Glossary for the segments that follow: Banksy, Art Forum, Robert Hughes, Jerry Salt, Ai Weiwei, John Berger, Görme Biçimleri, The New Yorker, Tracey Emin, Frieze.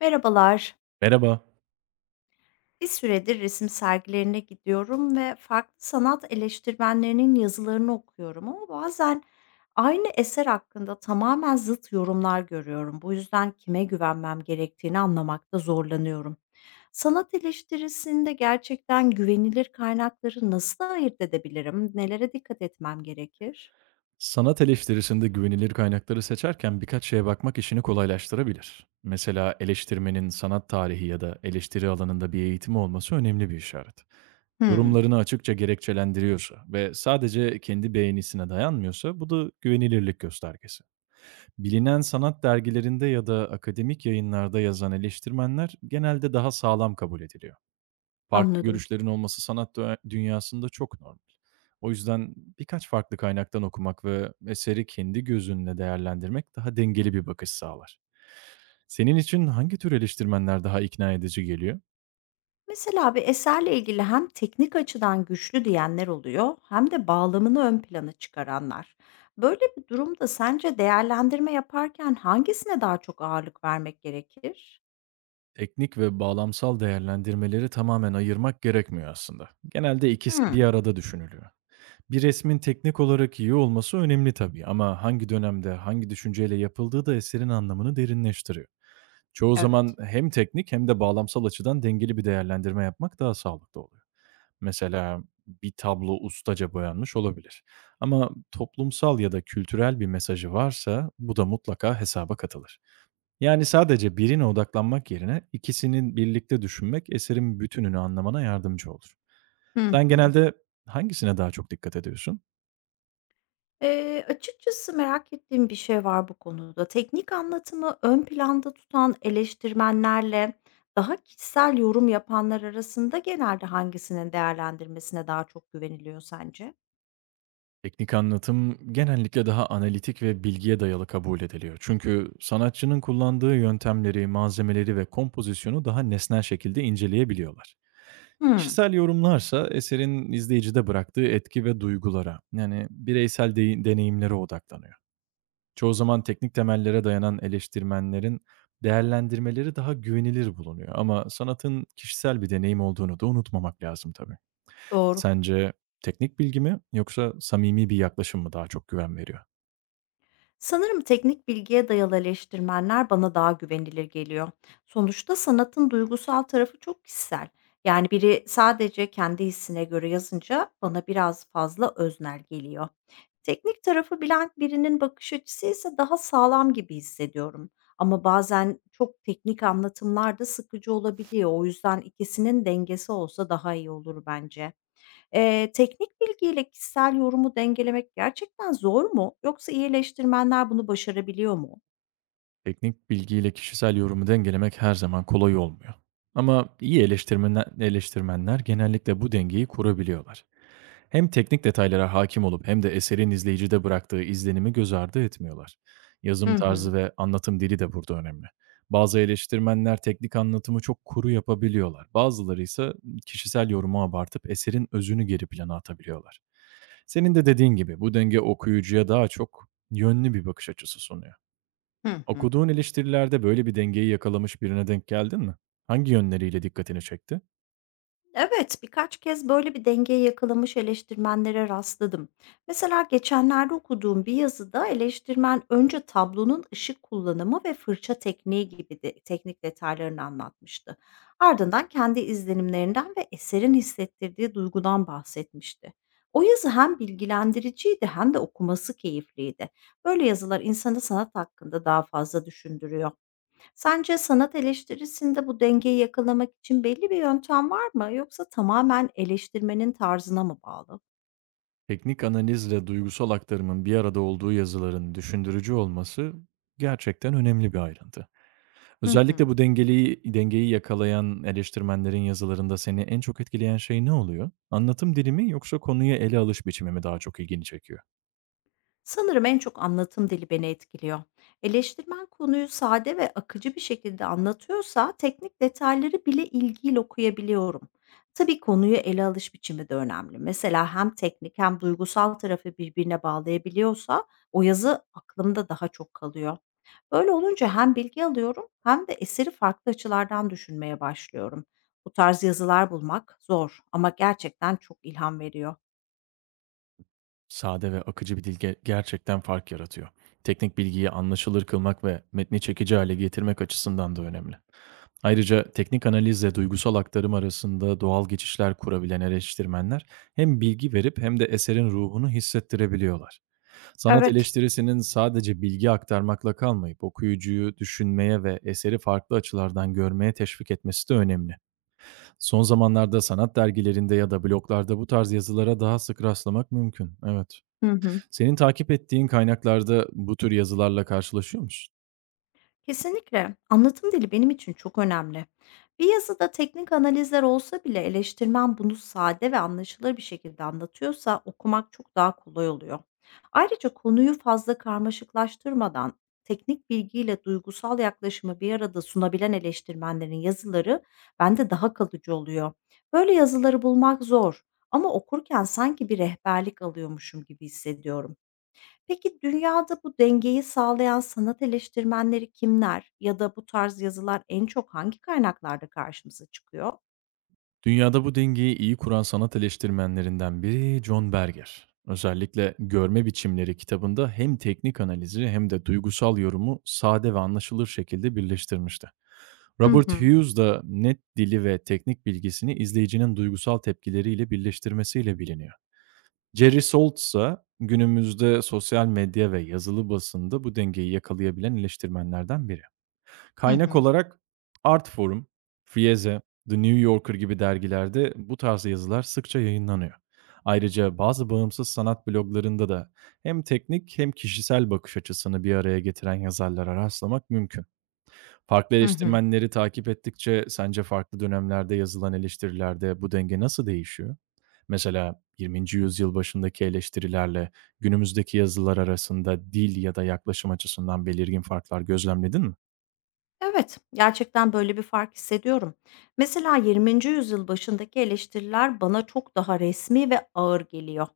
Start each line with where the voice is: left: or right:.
left: Merhabalar.
right: Merhaba.
left: Bir süredir resim sergilerine gidiyorum ve farklı sanat eleştirmenlerinin yazılarını okuyorum ama bazen aynı eser hakkında tamamen zıt yorumlar görüyorum. Bu yüzden kime güvenmem gerektiğini anlamakta zorlanıyorum. Sanat eleştirisinde gerçekten güvenilir kaynakları nasıl ayırt edebilirim? Nelere dikkat etmem gerekir?
right: Sanat eleştirisinde güvenilir kaynakları seçerken birkaç şeye bakmak işini kolaylaştırabilir. Mesela eleştirmenin sanat tarihi ya da eleştiri alanında bir eğitimi olması önemli bir işaret.
left: Hmm,
right: Yorumlarını açıkça gerekçelendiriyorsa ve sadece kendi beğenisine dayanmıyorsa bu da güvenilirlik göstergesi. Bilinen sanat dergilerinde ya da akademik yayınlarda yazan eleştirmenler genelde daha sağlam kabul ediliyor. Farklı
left: anladım.
right: görüşlerin olması sanat dünyasında çok normal. O yüzden birkaç farklı kaynaktan okumak ve eseri kendi gözünle değerlendirmek daha dengeli bir bakış sağlar. Senin için hangi tür eleştirmenler daha ikna edici geliyor?
left: Mesela bir eserle ilgili hem teknik açıdan güçlü diyenler oluyor hem de bağlamını ön plana çıkaranlar. Böyle bir durumda sence değerlendirme yaparken hangisine daha çok ağırlık vermek gerekir?
right: Teknik ve bağlamsal değerlendirmeleri tamamen ayırmak gerekmiyor aslında. Genelde ikisi
left: Hmm,
right: bir arada düşünülüyor. Bir resmin teknik olarak iyi olması önemli tabii, ama hangi dönemde, hangi düşünceyle yapıldığı da eserin anlamını derinleştiriyor. Çoğu
left: evet.
right: zaman hem teknik hem de bağlamsal açıdan dengeli bir değerlendirme yapmak daha sağlıklı oluyor. Mesela bir tablo ustaca boyanmış olabilir. Ama toplumsal ya da kültürel bir mesajı varsa bu da mutlaka hesaba katılır. Yani sadece birine odaklanmak yerine ikisinin birlikte düşünmek eserin bütününü anlamana yardımcı olur.
left: Hı
right: Sen
left: hı.
right: genelde hangisine daha çok dikkat ediyorsun?
left: Açıkçası merak ettiğim bir şey var bu konuda. Teknik anlatımı ön planda tutan eleştirmenlerle daha kişisel yorum yapanlar arasında genelde hangisinin değerlendirmesine daha çok güveniliyor sence?
right: Teknik anlatım genellikle daha analitik ve bilgiye dayalı kabul ediliyor. Çünkü sanatçının kullandığı yöntemleri, malzemeleri ve kompozisyonu daha nesnel şekilde inceleyebiliyorlar.
left: Hmm,
right: Kişisel yorumlarsa eserin izleyicide bıraktığı etki ve duygulara, yani bireysel deneyimlere odaklanıyor. Çoğu zaman teknik temellere dayanan eleştirmenlerin değerlendirmeleri daha güvenilir bulunuyor, ama sanatın kişisel bir deneyim olduğunu da unutmamak lazım tabii.
left: doğru.
right: Sence teknik bilgi mi yoksa samimi bir yaklaşım mı daha çok güven veriyor?
left: Sanırım teknik bilgiye dayalı eleştirmenler bana daha güvenilir geliyor. Sonuçta sanatın duygusal tarafı çok kişisel. Yani biri sadece kendi hissine göre yazınca bana biraz fazla öznel geliyor. Teknik tarafı bilen birinin bakış açısı ise daha sağlam gibi hissediyorum. Ama bazen çok teknik anlatımlar da sıkıcı olabiliyor. O yüzden ikisinin dengesi olsa daha iyi olur bence. Teknik bilgiyle kişisel yorumu dengelemek gerçekten zor mu? Yoksa iyileştirmenler bunu başarabiliyor mu?
right: Teknik bilgiyle kişisel yorumu dengelemek her zaman kolay olmuyor. Ama iyi eleştirmenler genellikle bu dengeyi kurabiliyorlar. Hem teknik detaylara hakim olup hem de eserin izleyicide bıraktığı izlenimi göz ardı etmiyorlar.
left: Hı
right: Yazım
left: hı.
right: tarzı ve anlatım dili de burada önemli. Bazı eleştirmenler teknik anlatımı çok kuru yapabiliyorlar. Bazıları ise kişisel yorumu abartıp eserin özünü geri plana atabiliyorlar. Senin de dediğin gibi bu denge okuyucuya daha çok yönlü bir bakış açısı sunuyor.
left: Hı hı.
right: Okuduğun eleştirilerde böyle bir dengeyi yakalamış birine denk geldin mi? Hangi yönleriyle dikkatini çekti?
left: Evet, birkaç kez böyle bir dengeyi yakalamış eleştirmenlere rastladım. Mesela geçenlerde okuduğum bir yazıda eleştirmen önce tablonun ışık kullanımı ve fırça tekniği gibi teknik detaylarını anlatmıştı. Ardından kendi izlenimlerinden ve eserin hissettirdiği duygudan bahsetmişti. O yazı hem bilgilendiriciydi hem de okuması keyifliydi. Böyle yazılar insanı sanat hakkında daha fazla düşündürüyor. Sence sanat eleştirisinde bu dengeyi yakalamak için belli bir yöntem var mı yoksa tamamen eleştirmenin tarzına mı bağlı?
right: Teknik analizle duygusal aktarımın bir arada olduğu yazıların düşündürücü olması gerçekten önemli bir ayrıntı.
left: Hı
right: Özellikle
left: hı.
right: bu dengeyi yakalayan eleştirmenlerin yazılarında seni en çok etkileyen şey ne oluyor? Anlatım dilimi, yoksa konuya ele alış biçimi mi daha çok ilgini çekiyor?
left: Sanırım en çok anlatım dili beni etkiliyor. Eleştirmen konuyu sade ve akıcı bir şekilde anlatıyorsa teknik detayları bile ilgiyle okuyabiliyorum. Tabii konuyu ele alış biçimi de önemli. Mesela hem teknik hem duygusal tarafı birbirine bağlayabiliyorsa o yazı aklımda daha çok kalıyor. Böyle olunca hem bilgi alıyorum hem de eseri farklı açılardan düşünmeye başlıyorum. Bu tarz yazılar bulmak zor ama gerçekten çok ilham veriyor.
right: Sade ve akıcı bir dil gerçekten fark yaratıyor. Teknik bilgiyi anlaşılır kılmak ve metni çekici hale getirmek açısından da önemli. Ayrıca teknik analizle duygusal aktarım arasında doğal geçişler kurabilen eleştirmenler hem bilgi verip hem de eserin ruhunu hissettirebiliyorlar. Sanat
left: Evet.
right: eleştirisinin sadece bilgi aktarmakla kalmayıp okuyucuyu düşünmeye ve eseri farklı açılardan görmeye teşvik etmesi de önemli. Son zamanlarda sanat dergilerinde ya da bloglarda bu tarz yazılara daha sık rastlamak mümkün. Evet.
left: Hı hı.
right: Senin takip ettiğin kaynaklarda bu tür yazılarla karşılaşıyor musun?
left: Kesinlikle. Anlatım dili benim için çok önemli. Bir yazıda teknik analizler olsa bile eleştirmen bunu sade ve anlaşılır bir şekilde anlatıyorsa okumak çok daha kolay oluyor. Ayrıca konuyu fazla karmaşıklaştırmadan teknik bilgiyle duygusal yaklaşımı bir arada sunabilen eleştirmenlerin yazıları bende daha kalıcı oluyor. Böyle yazıları bulmak zor ama okurken sanki bir rehberlik alıyormuşum gibi hissediyorum. Peki dünyada bu dengeyi sağlayan sanat eleştirmenleri kimler ya da bu tarz yazılar en çok hangi kaynaklarda karşımıza çıkıyor?
right: Dünyada bu dengeyi iyi kuran sanat eleştirmenlerinden biri John Berger. Özellikle Görme Biçimleri kitabında hem teknik analizi hem de duygusal yorumu sade ve anlaşılır şekilde birleştirmişti.
left: Hı
right: Robert
left: hı.
right: Hughes da net dili ve teknik bilgisini izleyicinin duygusal tepkileriyle birleştirmesiyle biliniyor. Jerry Salt ise günümüzde sosyal medya ve yazılı basında bu dengeyi yakalayabilen eleştirmenlerden biri.
left: Hı
right: Kaynak
left: hı.
right: olarak Art Forum, Frieze, The New Yorker gibi dergilerde bu tarz yazılar sıkça yayınlanıyor. Ayrıca bazı bağımsız sanat bloglarında da hem teknik hem kişisel bakış açısını bir araya getiren yazarlara rastlamak mümkün. Farklı
left: Hı hı.
right: eleştirmenleri takip ettikçe sence farklı dönemlerde yazılan eleştirilerde bu denge nasıl değişiyor? Mesela 20. yüzyıl başındaki eleştirilerle günümüzdeki yazılar arasında dil ya da yaklaşım açısından belirgin farklar gözlemledin mi?
left: Evet, gerçekten böyle bir fark hissediyorum. Mesela 20. yüzyıl başındaki eleştiriler bana çok daha resmi ve ağır geliyor.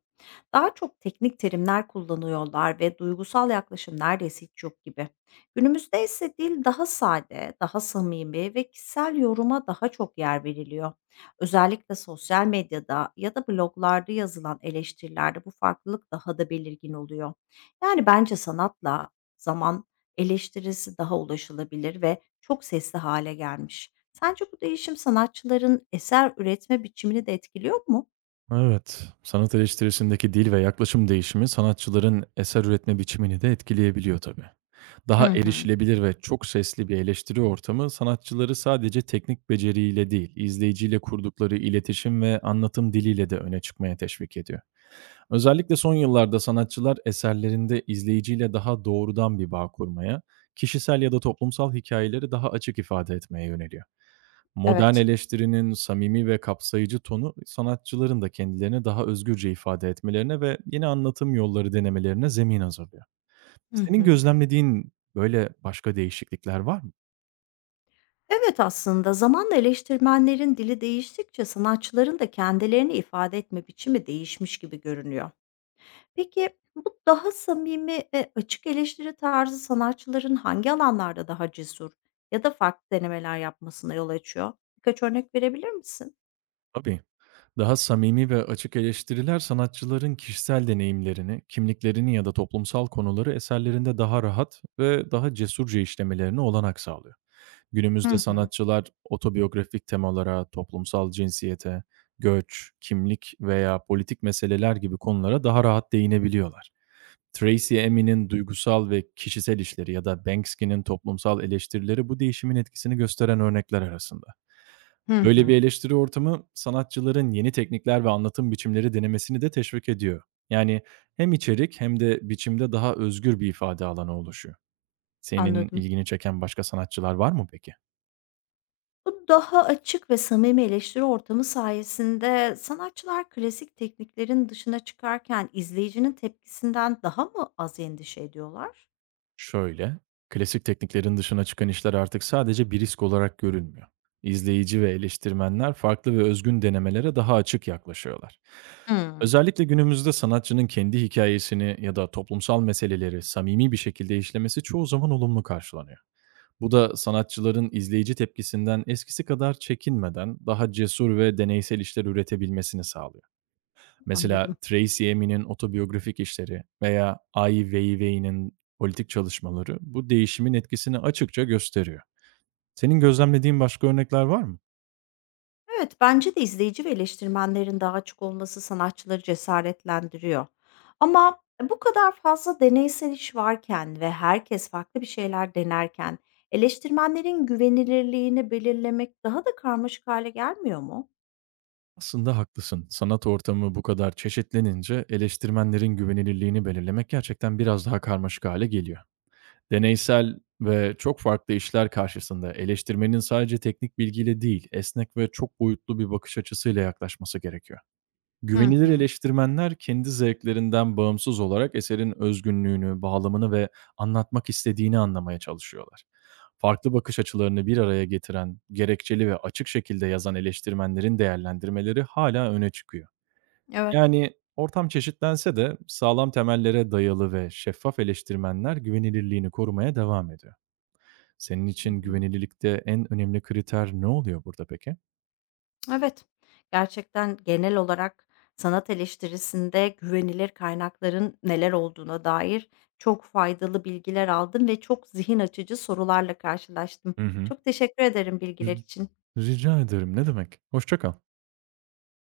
left: Daha çok teknik terimler kullanıyorlar ve duygusal yaklaşım neredeyse hiç yok gibi. Günümüzde ise dil daha sade, daha samimi ve kişisel yoruma daha çok yer veriliyor. Özellikle sosyal medyada ya da bloglarda yazılan eleştirilerde bu farklılık daha da belirgin oluyor. Yani bence sanatla zaman eleştirisi daha ulaşılabilir ve çok sesli hale gelmiş. Sence bu değişim sanatçıların eser üretme biçimini de etkiliyor mu?
right: Evet, sanat eleştirisindeki dil ve yaklaşım değişimi sanatçıların eser üretme biçimini de etkileyebiliyor tabii.
left: Hı
right: Daha
left: hı.
right: erişilebilir ve çok sesli bir eleştiri ortamı sanatçıları sadece teknik beceriyle değil, izleyiciyle kurdukları iletişim ve anlatım diliyle de öne çıkmaya teşvik ediyor. Özellikle son yıllarda sanatçılar eserlerinde izleyiciyle daha doğrudan bir bağ kurmaya, kişisel ya da toplumsal hikayeleri daha açık ifade etmeye yöneliyor. Modern
left: Evet.
right: eleştirinin samimi ve kapsayıcı tonu sanatçıların da kendilerini daha özgürce ifade etmelerine ve yeni anlatım yolları denemelerine zemin hazırlıyor.
left: Hı
right: Senin
left: hı.
right: gözlemlediğin böyle başka değişiklikler var mı?
left: Evet, aslında zamanla eleştirmenlerin dili değiştikçe sanatçıların da kendilerini ifade etme biçimi değişmiş gibi görünüyor. Peki bu daha samimi ve açık eleştiri tarzı sanatçıların hangi alanlarda daha cesur ya da farklı denemeler yapmasına yol açıyor? Birkaç örnek verebilir misin?
right: Tabii. Daha samimi ve açık eleştiriler sanatçıların kişisel deneyimlerini, kimliklerini ya da toplumsal konuları eserlerinde daha rahat ve daha cesurca işlemelerine olanak sağlıyor.
left: Hı
right: Günümüzde
left: hı.
right: sanatçılar otobiyografik temalara, toplumsal cinsiyete, göç, kimlik veya politik meseleler gibi konulara daha rahat değinebiliyorlar. Tracey Emin'in duygusal ve kişisel işleri ya da Banksy'nin toplumsal eleştirileri bu değişimin etkisini gösteren örnekler arasında.
left: Hı
right: Böyle
left: hı.
right: bir eleştiri ortamı sanatçıların yeni teknikler ve anlatım biçimleri denemesini de teşvik ediyor. Yani hem içerik hem de biçimde daha özgür bir ifade alanı oluşuyor. Senin
left: Anladım.
right: ilgini çeken başka sanatçılar var mı peki?
left: Bu daha açık ve samimi eleştiri ortamı sayesinde sanatçılar klasik tekniklerin dışına çıkarken izleyicinin tepkisinden daha mı az endişe ediyorlar?
right: Şöyle, klasik tekniklerin dışına çıkan işler artık sadece bir risk olarak görülmüyor. İzleyici ve eleştirmenler farklı ve özgün denemelere daha açık yaklaşıyorlar.
left: Hmm,
right: Özellikle günümüzde sanatçının kendi hikayesini ya da toplumsal meseleleri samimi bir şekilde işlemesi çoğu zaman olumlu karşılanıyor. Bu da sanatçıların izleyici tepkisinden eskisi kadar çekinmeden daha cesur ve deneysel işler üretebilmesini sağlıyor.
left: anladım.
right: Mesela Tracey Emin'in otobiyografik işleri veya Ai Weiwei'nin politik çalışmaları bu değişimin etkisini açıkça gösteriyor. Senin gözlemlediğin başka örnekler var mı?
left: Evet, bence de izleyici ve eleştirmenlerin daha açık olması sanatçıları cesaretlendiriyor. Ama bu kadar fazla deneysel iş varken ve herkes farklı bir şeyler denerken eleştirmenlerin güvenilirliğini belirlemek daha da karmaşık hale gelmiyor mu?
right: Aslında haklısın. Sanat ortamı bu kadar çeşitlenince eleştirmenlerin güvenilirliğini belirlemek gerçekten biraz daha karmaşık hale geliyor. Deneysel ve çok farklı işler karşısında eleştirmenin sadece teknik bilgiyle değil, esnek ve çok boyutlu bir bakış açısıyla yaklaşması gerekiyor.
left: Hı
right: Güvenilir
left: hı.
right: eleştirmenler kendi zevklerinden bağımsız olarak eserin özgünlüğünü, bağlamını ve anlatmak istediğini anlamaya çalışıyorlar. Farklı bakış açılarını bir araya getiren, gerekçeli ve açık şekilde yazan eleştirmenlerin değerlendirmeleri hala öne çıkıyor.
left: Evet.
right: Yani ortam çeşitlense de sağlam temellere dayalı ve şeffaf eleştirmenler güvenilirliğini korumaya devam ediyor. Senin
left: Hı
right: için
left: hı.
right: güvenilirlikte en önemli kriter ne oluyor burada peki?
left: Evet, gerçekten genel olarak sanat eleştirisinde güvenilir kaynakların neler olduğuna dair çok faydalı bilgiler aldım ve çok zihin açıcı sorularla karşılaştım.
right: Hı hı.
left: Çok teşekkür ederim bilgiler
right: Ri
left: için.
right: rica ederim, ne demek. Hoşça kal.